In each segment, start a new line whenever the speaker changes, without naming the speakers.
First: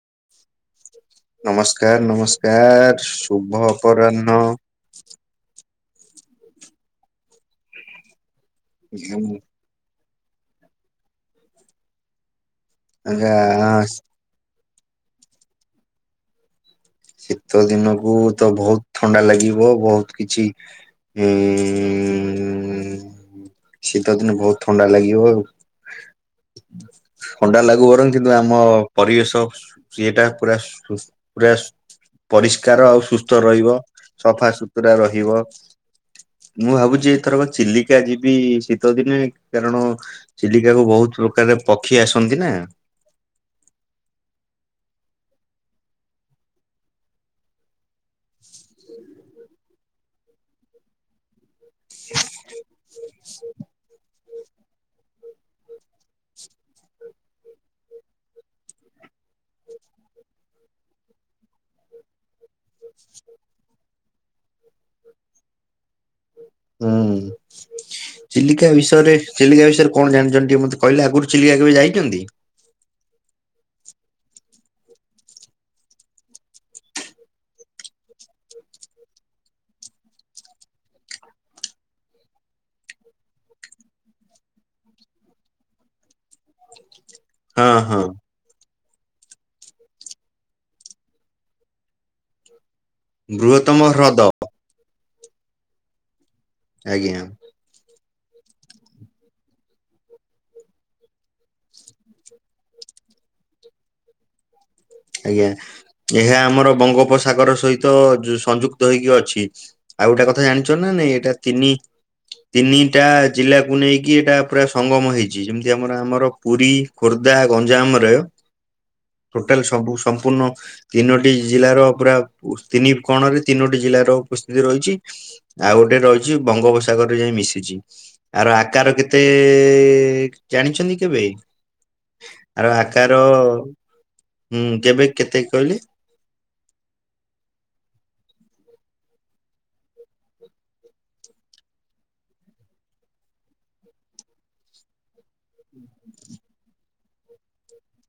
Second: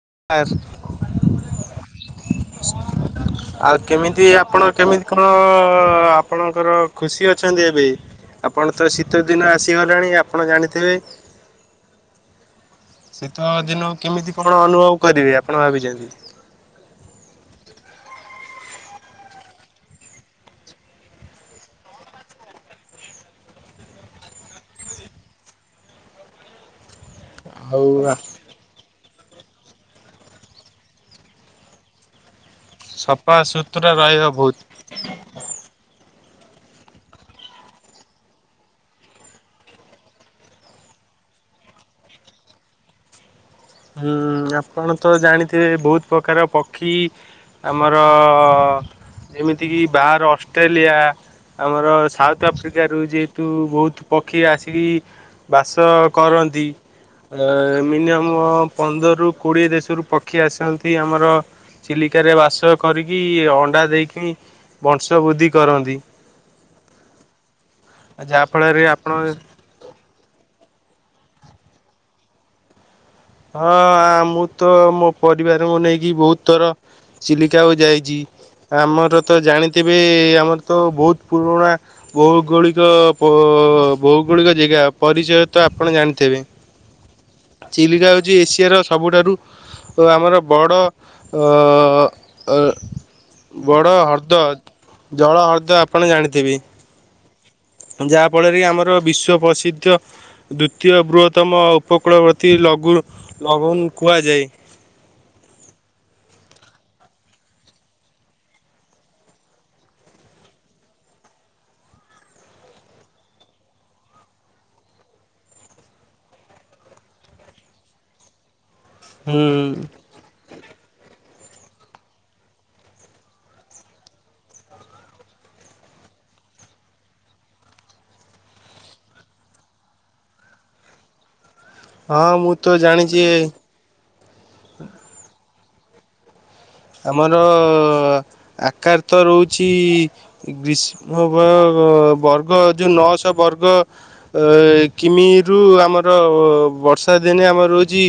IAS
ନମସ୍କାର ନମସ୍କାର ଶୁଭ ଅପରାହ୍ନ।
ତ ଆପଣଙ୍କର ଖୁସି ଅଛନ୍ତି ଏବେ ଆପଣ ତ ଶୀତ
ଉଁ,
ଦିନ ଆସିଗଲାଣି। ଆ ପଣ ଜାଣିଥିବେ
ଆଜ୍ଞା
ଶୀତ ଦିନ କେମିତି କ ଆପଣ ଅନୁଭବ କରିବେ ଆପଣ ଭାବିଚନ୍ତି।
ଶୀତ ଦିନକୁ ତ ବୋହୁତ ଥଣ୍ଡା ଲାଗିବ ବୋହୁତ କିଛି [unintelligible] ଶୀତ ଦିନେ ବୋହୁତ ଥଣ୍ଡା ଲାଗିବ ଆଉ। ଥଣ୍ଡା
ଆଉ
ଲାଗୁ ବଂର କିନ୍ତୁ ଆମ ପରିବେଶ ସୁସ୍ ଇଏଟା ପୁରା ସୁସ୍ ପୁରା ସୁ ପରିଷ୍କାର ଆଉ ସୁସ୍ଥ
ସଫା
ରହିବ।
ସୁୁତୁରା ରହିବ
ସଫା
ବହୁତ।
ସୁତୁରା ରହିବ। ମୁଁ ଭାବୁଚି ଏଥରକ ଚିଲିକା ଯିବି ଶୀତ ଦିନେ କାରଣ ଚିଲିକା କୁ ବୋହୁତ ପ୍ରକାର ପକ୍ଷୀ ଆସନ୍ତି ନା?
ହୁଁ ଆପଣ ତ ଜାଣିଥିବେ ବୋହୁତ ପ୍ରକାର ପକ୍ଷୀ ଆଉ ଆମର ଯେମିତିକି ବାହହାର ଅଷ୍ଟ୍ରେଲିଆ। ଆମର ସାଉଥଆଫ୍ରିକରୁ ଯେହେତୁ ବୋହୁତ ପ କ୍ଷୀ ଆସିକି ବାସ କରନ୍ତି ମିନିଅମ୍ ପନ୍ଦରରୁ କୋଡିଏ ଦେଶରୁ ପକ୍ଷୀ ଆସନ୍ତି। ଆମର ଚିଲିକାରେ ବାସ କରିକି ଅଣ୍ଡା ଦେଇକି ବଂଶ ବୃଦ୍ଧି କରନ୍ତି।
ହୁଁ ଚିଲିକା
ଯାହାଫଳରେ
ବିଷୟରେ
ଆପଣ
ଚିଲିକା ବିଷୟରେ କଣ ଜାଣି ତାହେନେ [unintelligible] ମତେ ଟିକେ କହିଲେ ଆଗରୁ ଚିଲିକା କେବେ ଯାଇଚନ୍ତି?
ହଁ ଆ ମୁଁ ତ ମୋ ପରିବାରଙ୍କୁ ନେଇକି ବୋହୁତ ଥର ଚିଲିକାକୁ ଯାଇଛି। ଆମର ତ ଜାଣିଥିବେ ଆମର ତ ବହୁତ ପୁରୁଣା ଭୌଗୋଳିକ ଭୋ ଓ ଭୌଗୋଳିକ ଜାଗା ପରିଚୟ ତ ଆପଣ ଜାଣିଥିବେ।
ହଁ ହଁ
ଚିଲିକା ହଉଛି ଏସିଆ ର ସବୁଠାରୁ ଆମର ବଡ଼। ଅ ବଡ ହ୍ରଦ ଜଳ ହ୍ରଦ୍ଦ ଆପଣ ଜାଣିଥ
ଆଜ୍ଞା।
ଯାହାଫଳରେ କି ଆମର ବିଶ୍ୱ ପ୍ରସିଦ୍ଧ ଦ୍ଵିତୀୟ ବୃହତ୍ତମ ଉପକୂଳବର୍ତୀ ଲଘୁ ଲଗନ କୁହାଯାଏ।
ଆଜ୍ଞା ଏହା ଆମର ବଙ୍ଗୋପସାଗର ସହିତ ସଂଯୁକ୍ତ ହେଇକି ଅଛି। ଆଉ ଗୋଟେ କଥା ଜାଣିଛ ନା ନାଇଁ ଏଇଟା ତିନି ତିନିଟା ଜିଲ୍ଲାକୁ ନେଇକି ଏଇଟା ପୁରା ସଙ୍ଗମ ହେଇଛି ଯେମିତି ଆମର ଆମର ପୁରୀ ଖୋର୍ଦ୍ଧା ଜା ଗଞ୍ଜାମ ରେ
ହୁଁ।
ସବୁ ସମ୍ପୂର୍ଣ୍ଣ ତିନୋଟି ଜିଲ୍ଲାର ପୁରା ତିନି କୋଣରେ ତିନୋଟି ଜିଲ୍ଲାର ଉପସ୍ଥିତି ରହିଛି ଆଉ ଗୋଟେ ରହିଛି ବଙ୍ଗୋପସାଗରରେ ଯାଇ ମିଶିଛି ଆର ଆକାର କେତେ ଜାଣିଛ। କେବେ
ହଁ ମୁଁ
ଆଉ
ତ
ଆକାର
ଜାଣିଛି
ହୁଁ କେବେ କେତେ କହିଲି?
ଆମର ଆକାର ତ ରହୁଛି ଗ୍ରୀଷ୍ମ ବର୍ଗ ଯୋଉ ନଅଶହ ବ ବର୍ଗ ଅ କିମିରୁ ଆମର ବର୍ଷା ଦିନେ ଆମର ରହୁଛି।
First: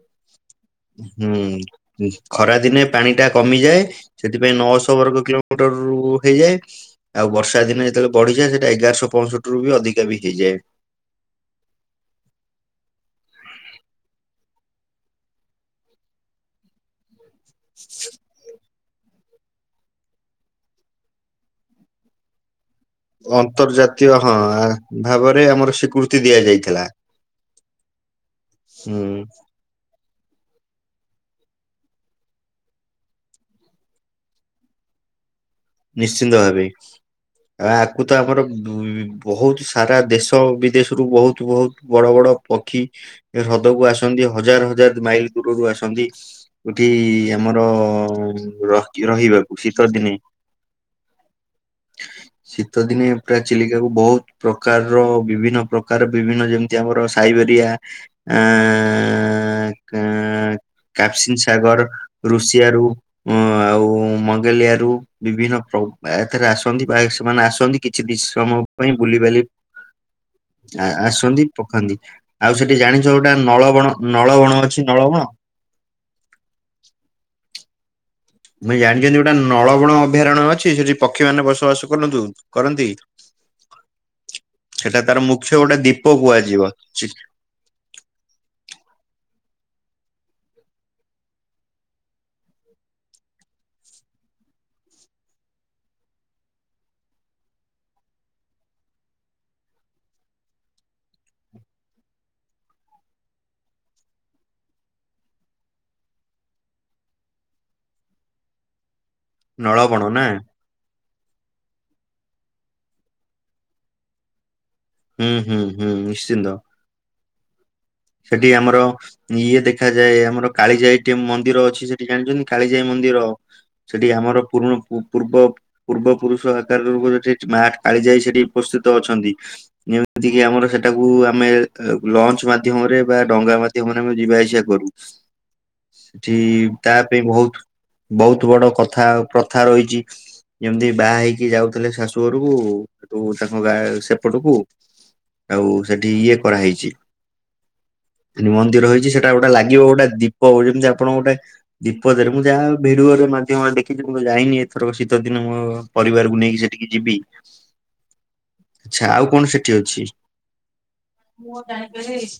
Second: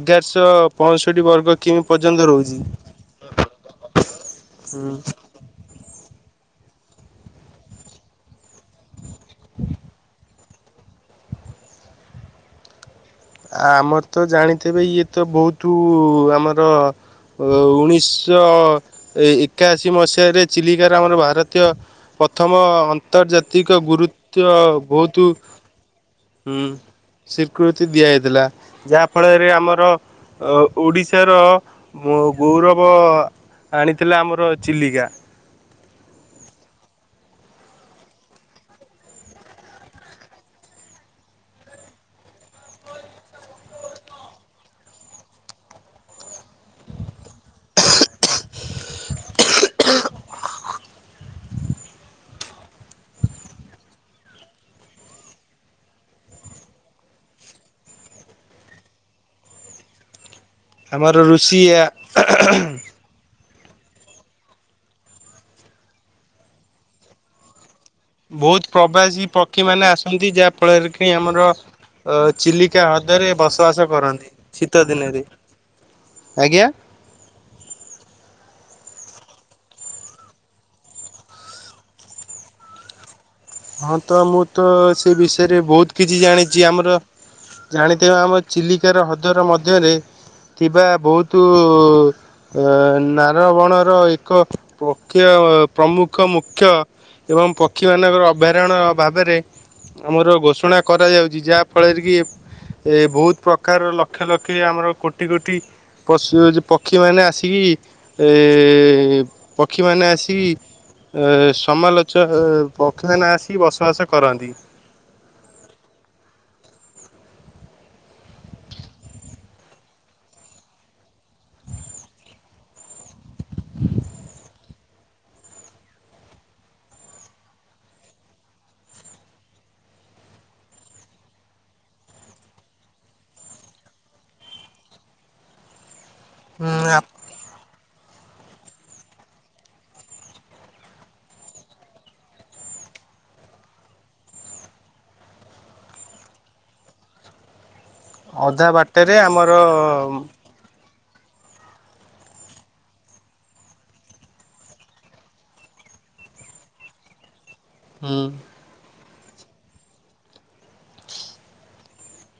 ଏଗାରଶହ ପଞ୍ଚଷଠି ବର୍ଗ କିମି
ହୁଁ
ପର୍ଯ୍ୟନ୍ତ
ଖରା
ରହୁଛି।
ଦିନେ ପାଣି ଟା କମିଯାଏ ସେଥିପାଇଁ ନଅଶହ ବର୍ଗ କିଲୋମିଟରରୁ ହିଁ - ହେଇଯାଏ ଆଉ ବର୍ଷା ଦିନ ଯେତେବେଳେ ବଢିଯାଏ ସେଇଟା ଏଗାରଶହ ପଞ୍ଚଷଠି ରୁ ବି ଅଧିକା ବି ହେଇଯାଏ। [inaudible]
ଆ ଆମର ତ ଜାଣିଥିବେ ଇଏ ତ ବହୁତ ଆମର। ଉଣୀଶ ଅ। ଏ ଏକାଅଶୀ ମସିହାରେ ଚିଲିକାର ଆମର ଭାରତୀୟ ପ୍ରଥମ- ଆନ୍ତର୍ଜାତିକ
ଅନ୍ତର୍ଜାତୀୟ ହଁ
ଗୁରୁତ୍ଵ
ଆ-
ବହୁତୁ
ଭାବରେ ଆମର ସ୍ୱୀକୃତି
ହୁଁ।
ଦିଆଯାଇଥିଲା।
ସ୍ଵୀକୃତି ଦିଆଯାଇଥିଲା।
ହୁଁ
ଯାହା ଫଳରେ ଆମର- ଓଡିଶାର ଗୌରବ- ଆଣିଥିଲା ଆମର ଚିଲିକା।
ନିଶ୍ଚିନ୍ତ ଭାବେ। ଆ କୁ ତ ଆମର ଉ ବହୁତ ସାରା ଦେଶ ବିଦେଶରୁୁ ବହୁତ ବହୁତ ବଡ ବଡ- [unintelligible] ପକ୍ଷୀ ଏ ହ୍ରଦକୁ ଆସନ୍ତି ହଜାର ହଜାର ମାଇଲ ଦୂରରୁ ଆସନ୍ତି ଉଠିଇ ଆମର ରହ-ରହିବାକୁ ଶୀତ ଦିନେ। [inaudible] ଶୀତ ଦିନେ ପ୍ରାୟ ଚିଲିକା କୁ ବୋହୁତ ପ୍ରକାରର ବିଭିନ୍ନ ପ୍ରକାର ବିଭିନ୍ନ ଯେମିତି ଆମର ସାଇ ହେରିଆ ଆଂ କା [unintelligible]
ଆମର
କାପସିନ୍
ଋଷିଆ
ସାଗର ରୁଷିଆରୁ ଉଁ ଆଉ ମଙ୍ଗେଲିଆରୁ ବିଭିନ୍ନ ପ୍ର ଏଥିରେ ଆସନ୍ତି। ବାଏ [unintelligible] ସେମାନେ ଆସନ୍ତି। କିଛି ଦି- ସମୟ
ବୋହୁତ
ପାଇଁ
ପ୍ରବାସୀ
ବୁଲିବାଲି
ପକ୍ଷୀ ମାନେ ଆସନ୍ତି। ଯାହାଫଳରେ
ଆ-
କି
ଆସନ୍ତି
ଆମର
ପକାନ୍ତି।
ଅ
ଆଉ
ଚିଲି
ସେଠି
କା
ଜାଣିଛ
ହ୍ରଦରେ
ଗୋଟା ନଳବଣ
ବସବାସ କରନ୍ତି
ନଳବଣ ଅଛି
ଶୀତ
ନଳବଣ?
ଦିନରେ ଆଜ୍ଞା।
ଜାଣିଚନ୍ତି ଗୋଟା ନଳବଣ ଅଭୟାରଣ୍ୟ ଅଛି। ସେଠି ପକ୍ଷୀ ମାନେ ବସବାସ କରନ୍ତୁ କରନ୍ତି।
ହଁ ତ ମୁଁ ତ
ସେଟା
ସେ
ତାର ମୁଖ୍ୟ
ବିଷୟରେ
ଗୋଟେ
ବୋହୁତ
ଦୀପ
କିଛି
କୁହାଯିବ।
ଜାଣିଚି। ଆମର
ଚି-
ଜାଣିଥିବେ ଆମ ଏ ଚିଲିକାର ହ୍ରଦର ମଧ୍ୟରେ ଥିବା ବୋହୁତୁ ଏ ନାରବଣର ଏକ ପକ୍ଷିୟ ପ୍ରମୁଖ ମୁଖ୍ୟ ଏବଂ ପକ୍ଷୀମାନଙ୍କର ଅଭୟାରଣ୍ୟ ଭାବରେ ଆମର ଘୋଷଣା କରାଯାଉଚି ଯାହାଫଳରେ କି ଏ ବୋହୁତ ପ୍ରକାର ଲକ୍ଷ ଲକ୍ଷ ଆମର କୋଟି କୋଟି ପଶୁ ଯେ ପକ୍ଷୀମାନେ ଆସିକି ଏ ପକ୍ଷୀ
ନଳବଣ
ମାନେ
ନା
ଆସିିକ ଏ ସମାଲୋଚ ପକ୍ଷି ମାନେ ଆସିି ବସବାସ କରନ୍ତି।
ହୁଁ ହୁଁ ହୁଁ ନିଶ୍ଚିନ୍ତ। ସେଠି ଆମର ଇଏ ଦେଖାଯାଏ। ଆମର କାଳିଜାଇଟି ମନ୍ଦିର ଅଛି ସେଠି ଜାଣିଚନ୍ତି କାଳିଜାଇ ମ ନ୍ଦିର? ସେଠି ଆମର ପୁରୁଣୁ ପୂ-ପୂର୍ବ ପୂର୍ବ ପୁରୁଷ ଆକାରରୁ [unintelligible] ସେଠି ମା କାଳିଯାଇ ସେଠି ଉପ ସେତ ଅଛନ୍ତି। ଯେମିତି ଆମର ସେଟାକୁ ଆମେ ଲଞ୍ଚ ମାଧ୍ୟମ- ମାଧ୍ୟମରେ ବା ଡଙ୍ଗା ମାଧ୍ୟମରେ ଆମେ ଯିବା ଆସିବା କରୁ। ଯେ ତା ପାଇଁ ବହୁତ। ବହୁତ ବଡ କଥା ପ୍ରଥା ରହିଛି। ଯେମିତି ବାହା ହେଇକି ଯାଉଥିଲେ ଶାଶୁଘରକୁ। ତାଙ୍କ ଗାଁ ସେପଟକୁ। ଆଉ ସେଠି ଇଏ କରାହେଇଛି।
ଅଧା
ମନ୍ଦିର ହେଇଛି।
ବାଟରେ
ସେଟା ଗୋଟେ
ଆମର
ଲାଗିବ ଗୋଟେ ଦୀପ ଯେମତି ଆପଣଙ୍କ ଗୋଟେ ଦୀପଦରେ ମୁଁ ଯାହା ଭିଡିଓରେ ମାଧ୍ୟମରେ ଦେଖିଛି। ମୁଁ ତ ଯାଇନି ଏଥର ଶୀତ ଦିନ ମୋ- ପରିବାରକୁ ନେଇକି ସେଠିକି ଯିବି।
ହୁଁ
ଆଛା ଆଉ କଣ ସେଠି ଅଛି?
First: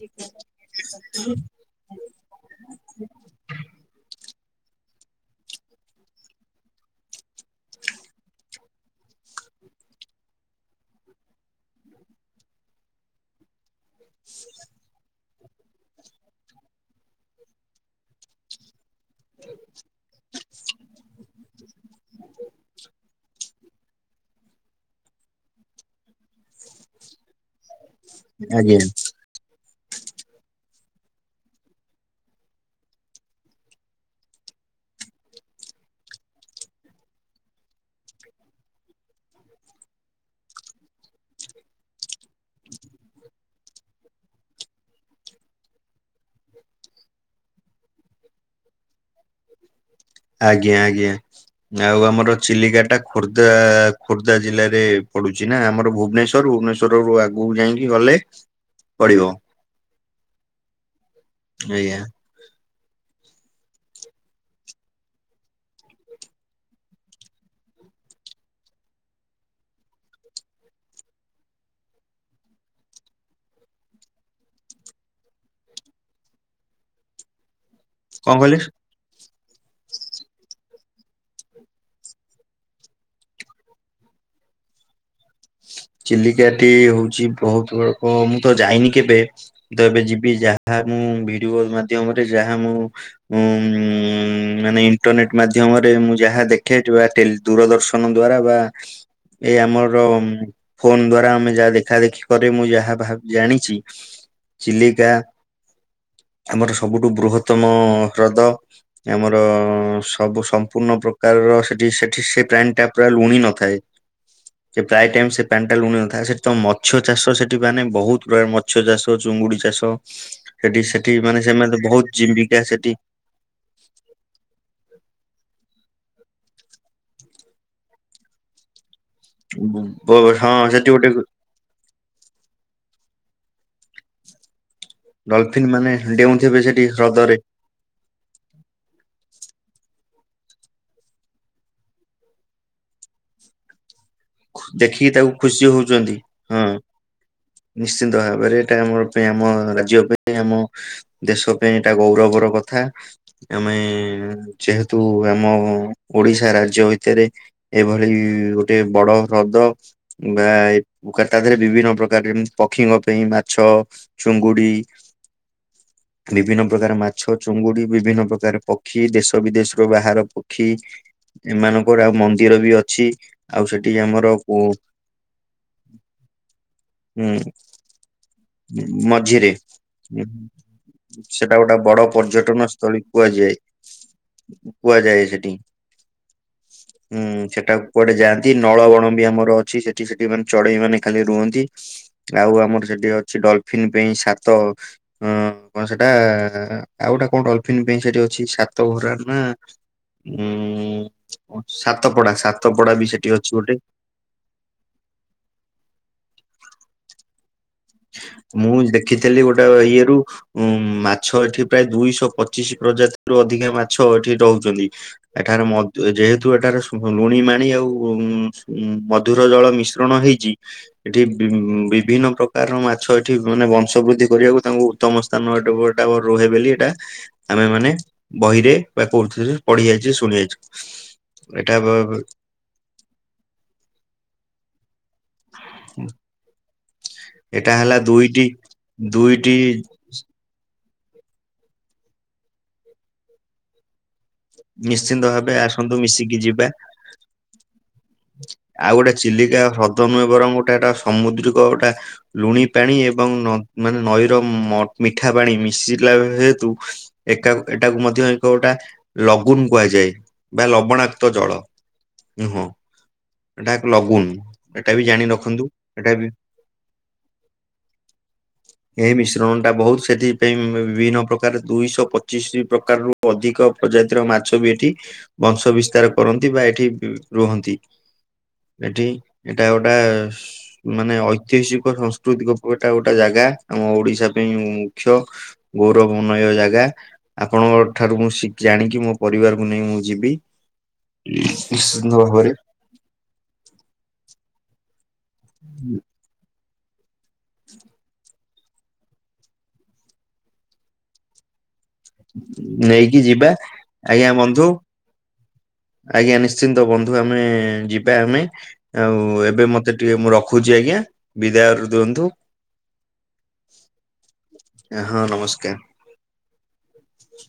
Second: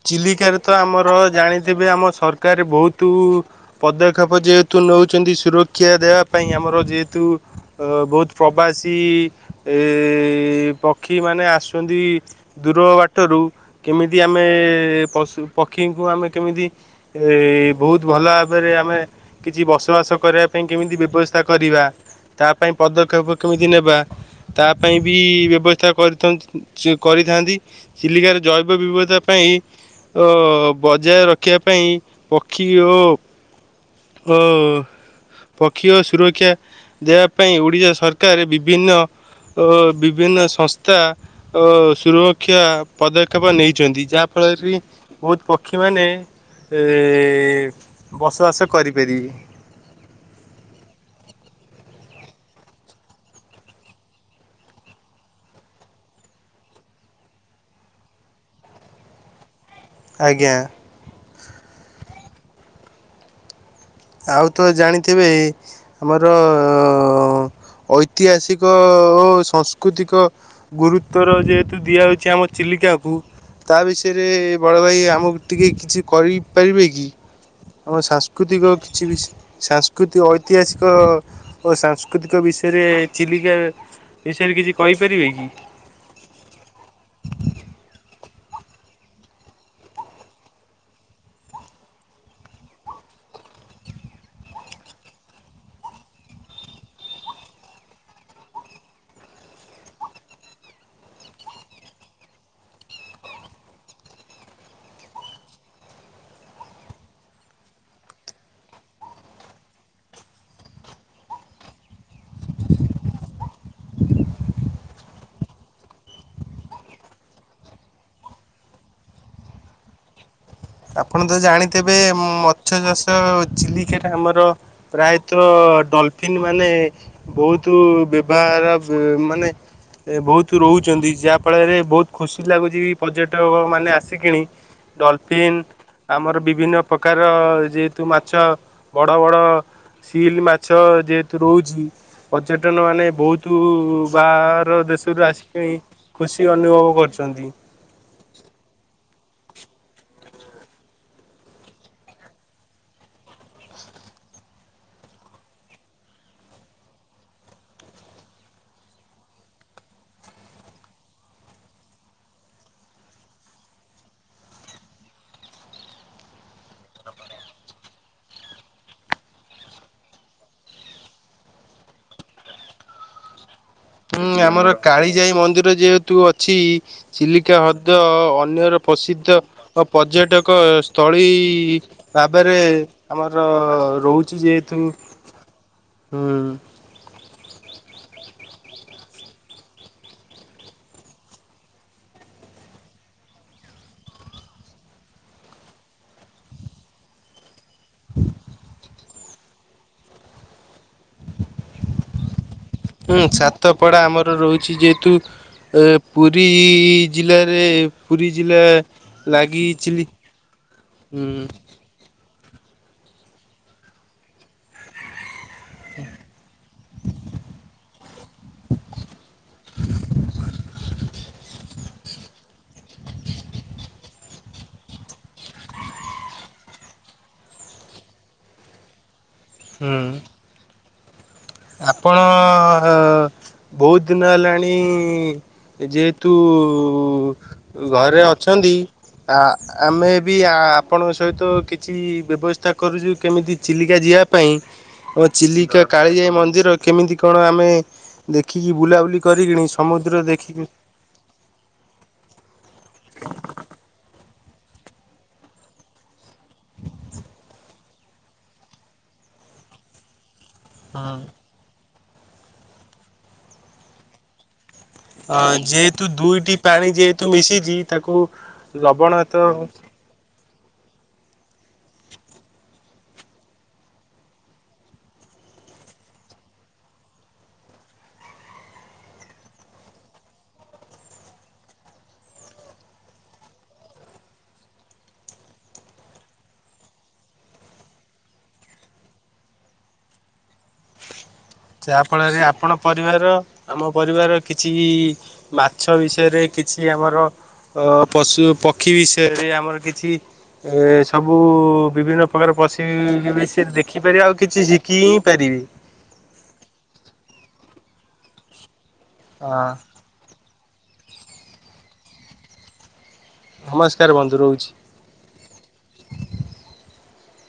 ଚିଲିକାରେ ତ ଆମର ଜାଣିଥିବେ ଆମ ସରକାର ବହୁତ ପଦକ୍ଷେପ ଯେହେତୁ ନେଉଛନ୍ତି ସୁରକ୍ଷା ଦେବା ପାଇଁ ଆମର ଯେହେତୁ ବହୁତ ପ୍ରବାସୀ- ଏ ପକ୍ଷୀ ମାନେ ଆସୁଛନ୍ତି ଦୂର ବାଟରୁ କେମିତି ଆମେ ପଶୁ ପକ୍ଷୀଙ୍କୁ ଆମେ କେମିତି ଏ ବହୁତ ଭଲ ଭାବରେ ଆମେ- କିଛି ବସବାସ କରିବା ପାଇଁ କେମିତି ବ୍ୟବସ୍ଥା କରିବା ତା ପାଇଁ ପଦକ୍ଷେପ - କେମିତି ନେବା ତା ପାଇଁ ବି ବ୍ୟବସ୍ଥା କରିଛନ୍ତି କରିଥାନ୍ତି। ଚିଲିକାରେ ଜୈବ
ଆଜ୍ଞା
ବିବିଧତା। ପାଇଁ ବଜାୟ ରଖିବା ପାଇଁ ପକ୍ଷୀ ଓ- ହଁ। ପକ୍ଷୀ ଓ ସୁରକ୍ଷା ଦେବା ପାଇଁ ଓଡ଼ିଶା ସରକାର ବିଭିନ୍ନ- ଓ ବିଭିନ୍ନ ସଂସ୍ଥା ସୁରକ୍ଷା ପଦକ୍ଷେପ ନେଇଛନ୍ତି। ଯାହାଫଳରେ- ଫଳରେବି ବହୁତ ପକ୍ଷୀ ମାନେ ଏ ବସବାସ- କରିପାରିବି।
ଆଜ୍ଞା ଆଜ୍ଞା। ଆଉ ଆମର ଚିଲିକାଟା ଖୋର୍ଦ୍ଧା ଖୋର୍ଦ୍ଧା ଜିଲ୍ଲାରେ ପଡୁଛି। ନା ଆମର ଭୁବନେଶ୍ୱରରୁ ଭୁବନେଶ୍ୱରରୁୁ ଆଗକୁ ଯାଇକି ଗଲେ ପଡିବ।
ଆଜ୍ଞା।
ଆଜ୍ଞା।
ଆଉ ତ ଜାଣିଥିବେ ଆମର। ଐତିହାସିକ ଓ ସଂସ୍କୃତିକ ଗୁରୁତର ଯେହେତୁ ଦିଆହଉଛି ଆମ ଚିଲି- [unintelligible] ତା ବିଷୟରେ ବଡ ଭାଇ ଆମକୁ ଟିକେ କିଛି କହିପାରିବେ କି? ଆଉ
କଣ କହିଲେ
ସାଂସ୍କୃତିକ। କି ସାଂସ୍କୃତିକ ଐତିହାସିକ ଓ ସାଂସ୍କୃତିକ ବିଷୟରେ ଚିଲିକା ବିଷୟରେ କିଛି କହିପାରିବେ କି?
ଚିଲିକାଟି ହୋଉଚି ବୋହୁତ [unintelligible] ମୁଁ ତ ଯାଇନି କେବେ, ମୁଁ ତ ଏବେ ଯିବି ଯାହା ମୁଁ ଭିଡିଓ ମାଧ୍ୟମରେ ଯାହା ମୁଁ ଉଁ ମାନେ ଇଟରନେଟ୍ ମାଧ୍ୟମ ମୁଁ ଯାହା ଦେଖେ ବା ଦୂରଦର୍ଶନ ଦ୍ଵାରା ବା ଏଇ ଆମର। ଫୋନ ଦ୍ଵାରା ଆମେ ଯାହା ଦେଖା ଦେଖି କରେ ମୁଁ ଯାହା ଭାବ ଜାଣିଛି। ଚିଲିକା। ଆମର ସବୁଠୁ ବୃହତ୍ତମ ହ୍ରଦ ଆମର ସବୁ ସମ୍ପୂର୍ଣ୍ଣ ପ୍ରକାର। ସେଠି ସେଠି ସେ ପ୍ରାଣୀ ଟା ପୁରା ଲୁଣି ନଥାଏ ପ୍ରାୟ ଟାଇମ ସେ - ପ୍ୟାଣ୍ଟା ଲୁଣି ନଥାଏ ସେଠି ତ ମଛ୍ୟ ଚାଷ ସେଠି ମାନେ ବୋହୁତ ପ୍ରକାର ମଛ୍ୟ ଚାଷ ଚୁଙ୍ଗୁଡି ଚାଷ ସେଠି ସେଠି
ଆପଣ ତ
ମାନେ ସେମାନେ
ଜାଣିଥିବେ
ବହୁତ ଜୀବିକା
ମଛ୍ୟ
ସେଠି
ଚାଷ ଚିଲିକାରେ ଆମର ପ୍ରାୟତଃ ଡଲଫିନ୍ ମାନେ ବୋହୁତ ବ୍ୟବହାର ସେ ମାନେ
ବ- ହଁ
ବୋହୁତ
ସେଠି ଗୋଟେ
ରହୁଚନ୍ତି ଯାହାଫଳରେ ବୋହୁତ ଖୁସି ଲାଗୁଚି। ପର୍ଯ୍ୟଟକମାନେେ ଆସିକିଣି ଡଲଫିନ୍
ଡଲଫିନ ମାନେ
ଆମର
ଡେଉଁଥିବେ
ବିଭିନ୍ନ
ସେଠି
ପ୍ରକାର
ହ୍ରଦରେ
ଯେହେତୁ ମାଛ ବଡ ବଡ ସିଲ୍ ମାଛ ଯେହେତୁ ରହୁଚି ପର୍ଯ୍ୟଟନ ମାନେ ବୋହୁତୁ ବାହାର
ଦେଖିକି
ଦେଶରୁ
ତାକୁ ଖୁସି
ଆସିକିଣି
ହଉଛନ୍ତି
ଖୁସି
ହଁ
ଅନୁଭବ କରୁଚନ୍ତି।
ନିଶ୍ଚିନ୍ତ ଭବାରେ ଏଟା ଆମର ପେ ଆମ ରାଜ୍ୟ ପାଇଁ ଆମ ଦେଶ ପାଇଁ ଏଇଟା ଗୌରବର କଥା। ଆମେ ଯେହେତୁ ଆମ ଓଡିଶା ରାଜ୍ୟ ଭିତରେ ଏଭଳି ଗୋଟେ ବଡ ହ୍ରଦ ବା ଏ କା ତା ଦେହରେ ବିଭିନ୍ନ ପ୍ର କାରେଣ ପକ୍ଷୀଙ୍କ ପାଇଁ ମାଛ ଚୁଙ୍ଗୁଡି ବିଭିନ୍ନ ପ୍ରକାର ମାଛ ଚୁଙ୍ଗୁଡି ବିଭିନ୍ନ ପ୍ରକାର ପକ୍ଷୀ ଦେଶ ବିଦେଶରୁ ବାହାର ପକ୍ଷୀ ଏମାନଙ୍କର ଆଉ ମନ୍ଦିର ବି ଅଛି। ଆଉ ସେଠି
ହୁଁ
ଉ
ଆମର କାଳିଜାଇ ମନ୍ଦିର ଯେହେତୁ ଅଛି।
ଉଁ
ଚିଲିକା ହ୍ରଦ ଅନ୍ୟର ପ୍ରସିଦ୍ଧ
ମଝିରେ
ପର୍ଯ୍ୟଟକ ସ୍ଥଳି।
ସେଟା ଗୋଟେ ବଡ
ତାପରେ
ପର୍ଯ୍ୟଟନ ସ୍ଥଳୀ
ଆମର
କୁହାଯାଏ
ରହୁଚି ଯେହେତୁ
କୁହାଯାଏ ସେଠି।
ହୁଁ।
ଉଁ ସେଟା କୁଆଡେ ଯାଆନ୍ତି। ନଳବଣ ବି ଆମର ଅଛି। ସେଠି ସେଠି ମାନେ ଚଢେଇ ମାନେ ଖାଲି ରୁହନ୍ତି। ଆଉ ଆମର ସେଠି ଅଛି ଡଲଫିନ୍ ପାଇଁ ସାତ ଅଁ କଣ ସେଟା ଆ ଆଉ ଗୋଟା କଣ ଡଲଫ ଫିନ ପାଇଁ ସେଠି ଅଛି ସାତ ଘୋରା ନା ଉଁ ସାତପଡା ସାତପଡା ବି
ହୁଁ
ସେଠି ଅଛି ଗୋଟେ।
ସାତ ପଡା ଆମର ରହୁଚି ଯେହେତୁ ଏ ପୁରୀ ଜିଲ୍ଲା ପୁରୀ
ମୁଁ ଦେଖିଥିଲି ଗୋଟେ
ଲାଗି ଚିଲି
ଇଏରୁ ଉଁ ମାଛ
ହୁଁ
ଏଠି ପ୍ରାୟ ଦୁଇଶହ ପଚ ପଚିସି ପ୍ରଜାତି ରୁ ଅଧିକା ମାଛ ଏଠି ରହୁଚନ୍ତି। ଏଠାରେ ମଦୁ ଯେହେତୁ ଏଠାରେ ସ ଲୁଣି ମାଣି ଆଉ ଉ ମଧୁର ଜଳ ମିଶ୍ରଣ ହେଇ ଇଚି ଏଠି ମ୍ କାର ମାଛ ଏଠି ମାନେ ବଂଶ ବୃଦ୍ଧି କରିବାକୁ ତାଙ୍କୁ ଉତ୍ତମ ସ୍ଥାନଟା [unintelligible] ରୁହେ ବୋଲି ଏଇଟା ଆମେ ମାନେ ବହିରେ ବା କୋଉ ଥିରେ ପଢି
ହୁଁ।
ଆଇଚୁ ଶୁଣି ଯାଇଚୁ।
ଆପଣ ବହୁତ ଦିନ ହେଲାଣି ଯେହେତୁ-
ଏଟା ହେଲା
ଘରେ
ଦୁଇଟି
ଅଛନ୍ତି ଆ
ଦୁଇଟି
ଆମେ ବି- ଆପଣଙ୍କ ସହିତ କିଛି ବ୍ୟବସ୍ଥା କରୁଛୁ କେମିତି ଚିଲିକା ଯିବା - ପାଈଁ
ନିଶ୍ଚିନ୍ତ
ଓ
ଭାବେ
ଚିଲିକା
ଆସନ୍ତୁ ମିଶିକି ଯିବା
କାଳିଯାଇମନ୍ଦିର କେମିତି କଣ ଆମେ- ଦେଖିକି
ଆଉ ଗୋଟେ
ବୁଲାବୁଲି
ଚିଲିକା
କରିକିଣି
ହ୍ରଦ
ସମୁଦ୍ର
ନୁହେଁ ବରଂ
ଦେଖିକି
ଗୋଟେ ଗୋଟା ସାମୁଦ୍ରିକ ଗୋଟେ ଲୁଣି ପାଣି ଏ- ଏବଂ ମାନେ ନଈର ମିଠା ପାଣି ମିଶିଲା ହେତୁ ଏକା- ଏଇଟାକୁ ମଧ୍ୟ ଏକ ଗୋଟା ଲଗୁନ କୁହାଯାଏ ବା ଲବଣାକ୍ତ ଜଳ। ଉ ହଁ ଏହା ଏକ ଲଗୁନ। ଏଟା ବି ଜାଣି
ଅ
ରଖନ୍ତୁ
ଯେହେତୁ
ଏଟା ବି
ଦୁଇଟି ପାଣି ଯେହେତୁ ମିଶିଛି ତାକୁ
ଏହି
ଲବଣତ-
ମିଶ୍ରଣ ଟା ବହୁତ ସେଠି ପାଇଁ ବିଭିନ୍ନ ପ୍ରକାର ଦୁଇଶହ ପଚିଶି ପ୍ରକାର ରୁ ଅଧିକ ପ୍ରଜାତିର ମାଛ ବି ଏଠି ବଂଶ ବିସ୍ତାର କରନ୍ତି ବା ଏଠି ରୁହନ୍ତି। ଏଠି ଏଟା ଗୋଟା ମାନେ ଐତିହାସିକ ସଂସ୍କୃତିକ ଉପ ଏଟା ଗୋଟେ ଜାଗା। ଆମ ଓଡିଶା ପାଇଁ ମୁଖ୍ୟ ଗୌରବମୟ ଜାଗା ଆପଣଙ୍କ ଠାରୁ ମୁଁ ଶିକ୍ଷି- ଜାଣିକି ମୋ ପରିବାରକୁ ନେଇ ମୁଁ ଯିବି।
ଯାହା
ନିଶ୍ଚିନ୍ତ
ଫଳରେ
ଭାବରେ।
ଆପଣ ପରିବାର ଆମ ପରିବାର କିଛି ମାଛ ବିଷୟରେ କିଛି ଆମର ଅ ପଶୁ ପକ୍ଷୀ ବିଷୟରେ ଆମର କିଛି ଏ ସବୁ ବିଭିନ୍ନ ପ୍ରକାର ପଶି
ନେଇକି
ବି
ଯିବା।
ସେ ଦେଖିପାରିବେ
ଆଜ୍ଞା
ଆଉ
ବନ୍ଧୁ
କିଛି ଶିଖି ହିଁ ପାରିବେ।
ଆଜ୍ଞା ନିଶ୍ଚିନ୍ତ ବନ୍ଧୁ ଆମେ ଯିବା ଆମେ। ଆଉ ଏବେ
ହଁ
ମତେ ଟିକେ ମୁ ରଖୁ- ରଖୁଛି ଆଜ୍ଞା ବିଦାୟରୁ ଦିଅନ୍ତୁ।
ନମସ୍କାର ବନ୍ଧୁ ରହୁଛି।
ହଁ ନମସ୍କାର।